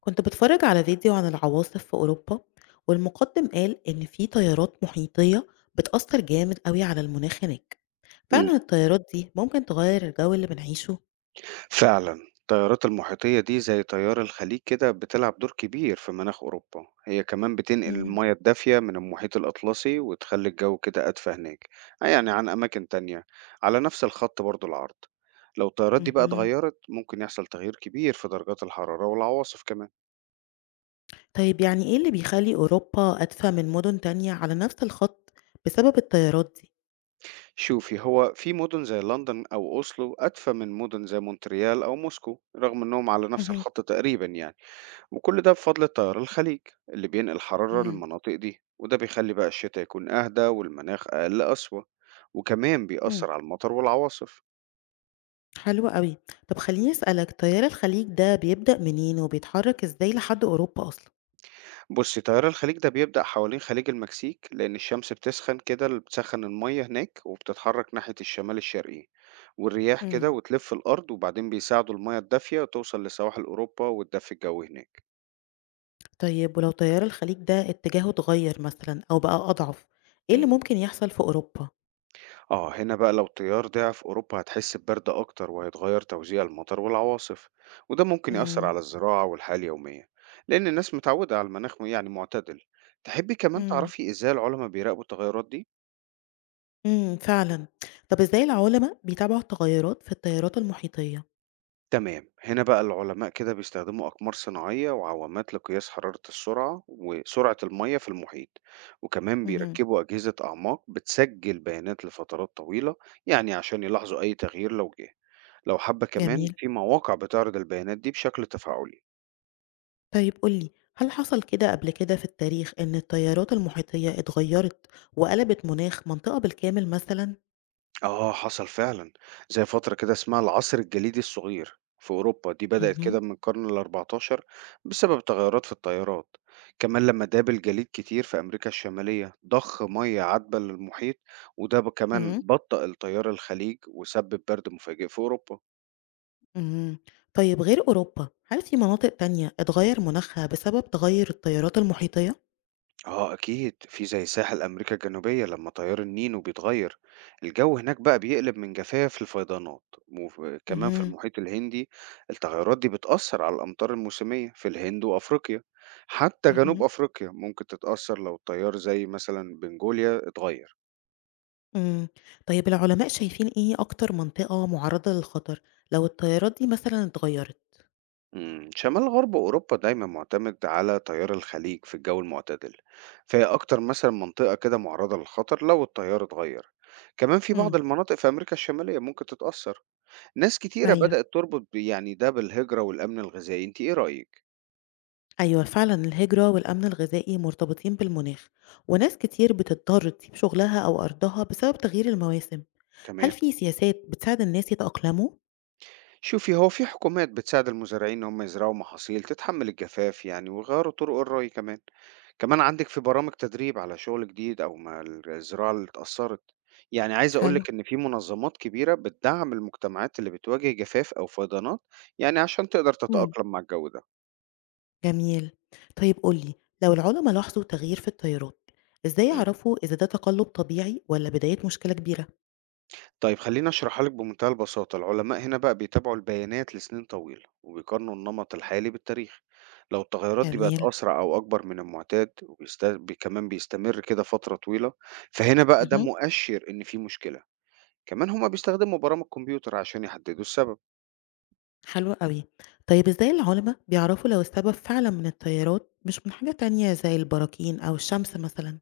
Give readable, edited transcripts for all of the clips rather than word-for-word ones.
كنت بتفرج على فيديو عن العواصف في أوروبا، والمقدم قال إن في تيارات محيطية بتأثر جامد قوي على المناخ هناك. إمم، فعلا التيارات دي ممكن تغير الجو اللي بنعيشه. فعلًا التيارات المحيطية دي زي تيار الخليج كده بتلعب دور كبير في مناخ أوروبا، هي كمان بتنقل مم. المَيَّة الدافية من المحيط الأطلسي وتخلّي الجو كده أدفى هناك، يعني عن أماكن تانية على نفس الخط برضه العرض. لو التيارات دي بقى مهم. اتغيّرت ممكن يحصل تغيير كبير في درجات الحرارة والعواصف كمان. طيب يعني إيه اللي بيخلي أوروبا أدفى من مدن تانية على نفس الخط بسبب التيارات دي؟ شوفي، هو في مدن زي لندن أو أوسلو أدفى من مدن زي مونتريال أو موسكو رغم إنهم على نفس مهم. الخط تقريبًا يعني. وكل ده بفضل التيار الخليج اللي بينقل حرارة مم. للمناطق دي وده بيخلي بقى الشتاء يكون أهدى والمناخ أقل قسوة وكمان مم. بيأثر على المطر والعواصف. حلو قوي. طب خليني أسألك، تيار الخليج ده بيبدأ منين وبيتحرك إزاي لحد أوروبا أصلا؟ بص تيار الخليج ده بيبدأ حوالين خليج المكسيك لأن الشمس بتسخن كده اللي بتسخن المية هناك وبتتحرك ناحية الشمال الشرقي والرياح كده مم. وتلف الأرض وبعدين بيساعدوا المية الدافية توصل لسواحل أوروبا والدفء الجوي هناك. طيب ولو تيار الخليج ده اتجاهه اتغير مثلًا أو بقى أضعف، إيه اللي ممكن يحصل في أوروبا؟ آه هنا بقى لو التيار ضاع في أوروبا هتحس ببرد أكتر وهيتغير توزيع المطر والعواصف وده ممكن يأثر إمم، على الزراعة والحياة اليومية لأن الناس متعودة على المناخ يعني معتدل. تحبي كمان إمم، تعرفي إزاي العلماء بيراقبوا التغيرات دي؟ إمم، فعلًا. طب إزاي العُلما بيتابعوا التغيرات في التيارات المحيطية؟ تمام هنا بقى العلماء كده بيستخدموا أقمار صناعية وعوامات لقياس حرارة السرعة وسرعة المية في المحيط وكمان اهم، بيركبوا أجهزة أعماق بتسجل بيانات لفترات طويلة يعني عشان يلاحظوا أي تغيير لو جه. لو حابة كمان جميل. في مواقع بتعرض البيانات دي بشكل تفاعلي. طيب قُل لي، هل حصل كده قبل كده في التاريخ إن التيارات المحيطية اتغيّرت وقلبت مناخ منطقة بالكامل مثلًا؟ آه حصل فعلا زي فترة كده اسمها العصر الجليدي الصغير في أوروبا، دي بدأت اهم، كده من القرن الأربعتاشر بسبب تغيرات في التيارات، كمان لما داب الجليد كتير في أمريكا الشمالية ضخ مية عذبة للمحيط وده كمان إمم، بطأ التيار الخليج وسبب برد مفاجئ في أوروبا. إمم. طيب غير أوروبا، هل في مناطق تانية اتغيّر مناخها بسبب تغيُّر التيارات المحيطية؟ آه أكيد في زي ساحل أمريكا الجنوبية لما تيار النينو بيتغير الجو هناك بقى بيقلب من جفاف لفيضانات، وكمان في اهم، المحيط الهندي التغيرات دي بتأثر على الأمطار الموسمية في الهند وأفريقيا، حتى جنوب اهم. أفريقيا ممكن تتأثر لو التيار زي مثلا بنجوليا اتغير. إمم. طيب العلماء شايفين إيه أكتر منطقة معرّضة للخطر لو التيارات دي مثلًا اتغيّرت؟ مم، شمال غرب أوروبا دايما معتمد على تيار الخليج في الجو المعتدل، فهي أكتر مثلا منطقة كده معرضة للخطر لو التيار اتغير، كمان في بعض إمم. المناطق في أمريكا الشمالية ممكن تتأثر. ناس كتيرة أيوه. بدأت تربط يعني ده بالهجرة والأمن الغذائي، انت ايه رأيك؟ أيوه، فعلًا الهجرة والأمن الغذائي مرتبطين بالمناخ، وناس كتير بتضطر تسيب شغلها أو أرضها بسبب تغيير المواسم. هل تمام، في سياسات بتساعد الناس يتأقلموا؟ شوفي هو في حكومات بتساعد المزارعين ان هم يزرعوا محاصيل تتحمل الجفاف يعني ويغيروا طرق الري كمان، كمان عندك في برامج تدريب على شغل جديد او ما الزراعة اللي اتأثرت، يعني عايز حلو. اقولك ان في منظمات كبيرة بتدعم المجتمعات اللي بتواجه جفاف او فيضانات، يعني عشان تقدر إمم. تتأقلم مع الجو ده. جميل. طيب قُل لي، لو العلما لاحظوا تغيير في التيارات، إزاي امم. يعرفوا إذا ده تقلُّب طبيعي والّا بداية مشكلة كبيرة؟ طيب خليني اشرحها لك بمنتهى البساطة. العلماء هنا بقى بيتابعوا البيانات لسنين طويلة وبيقارنوا النمط الحالي بالتاريخ، لو التغيرات دي بقت جميل. أسرع أو أكبر من المعتاد كمان بيستمر كده فترة طويلة، فهنا بقى ده اهم. مؤشر إن في مشكلة. كمان هما بيستخدموا برامج كمبيوتر عشان يحددوا السبب. حلو أوي. طيب إزاي العُلما بيعرفوا لو السبب فعلًا من التيارات مش من حاجة تانية زي البراكين أو الشمس مثلًا؟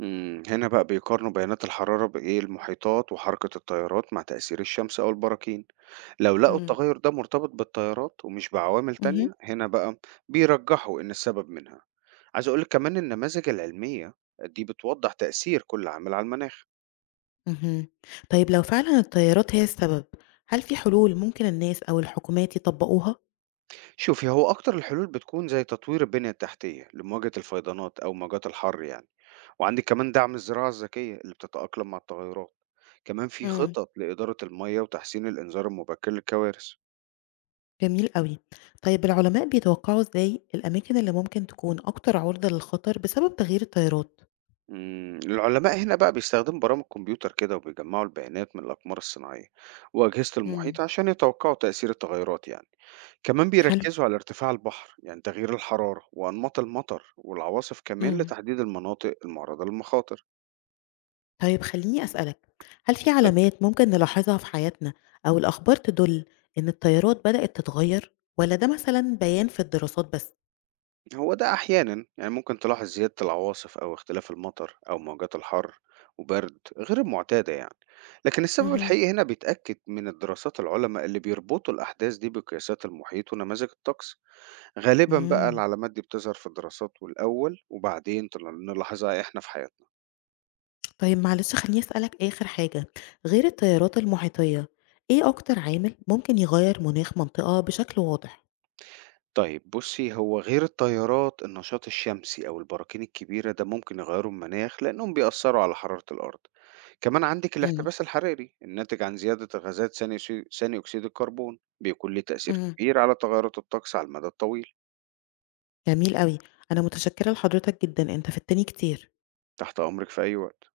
هنا بقى بيقارنوا بيانات الحرارة بإيه، المحيطات وحركة التيارات مع تأثير الشمس أو البراكين، لو لقوا إمم. التغير ده مرتبط بالتيارات ومش بعوامل اهم، تانية، هنا بقى بيرجحوا إن السبب منها. عايز أقول لِك كمان النماذج العلمية دي بتوضح تأثير كل عامل على المناخ. اهم. طيب لو فعلًا التيارات هي السبب، هل في حلول ممكن الناس أو الحكومات يطبّقوها؟ شوفي، هو أكتر الحلول بتكون زي تطوير البنية التحتية لمواجهة الفيضانات أو موجات الحر يعني، وعندِك كمان دعم الزراعة الذكية اللي بتتأقلم مع التغيرات، كمان في إمم. خطط لإدارة المَيّة وتحسين الإنذار المبكر للكوارث. جميل أوي. طيب العُلماء بيتوقعوا إزاي الأماكن اللي ممكن تكون أكتر عُرضة للخطر بسبب تغيير التيارات؟ مم، العلماء هنا بقى بيستخدموا برامج كمبيوتر كده وبيجمعوا البيانات من الأقمار الصناعية وأجهزة إمم. المحيط عشان يتوقعوا تأثير التغيرات يعني، كمان حلو. بيركزوا على ارتفاع البحر يعني تغيير الحرارة وأنماط المطر والعواصف كمان إمم. لتحديد المناطق المعرضة للمخاطر. طيب خلّيني أسألك، هل في اتفضل. علامات ممكن نلاحظها في حياتنا أو الأخبار تدُل إن التيارات بدأت تتغيّر والّا ده مثلًا بيان في الدراسات بس؟ هو ده أحيانا يعني ممكن تلاحظ زيادة العواصف أو اختلاف المطر أو موجات الحر وبرد غير المعتادة يعني، لكن السبب اهم. الحقيقي هنا بيتأكد من الدراسات، العلماء اللي بيربطوا الأحداث دي بقياسات المحيط ونماذج الطقس. غالبًا بقى إمم. العلامات دي بتظهر في الدراسات والأول، وبعدين تل نلاحظها إحنا في حياتنا. طيب معلش خلّيني أسألك آخر حاجة، غير التيارات المحيطية، إيه أكتر عامل ممكن يغيّر مناخ منطقة بشكل واضح؟ طيب بُصّي، هو غير التيارات، النشاط الشمسي أو البراكين الكبيرة ده ممكن يغيّروا المناخ، لأنهم بيأثّروا على حرارة الأرض. كمان عندِك إمم. الاحتباس الحراري الناتج عن زيادة غازات ثاني أكسيد الكربون، بيكون ليه تأثير إمم. كبير على تغيّرات الطقس على المدى الطويل. جميل أوي. أنا متشكّرة لحضرتك جدًا، أنت فدتني كتير. تحت أمرِك في أي وقت.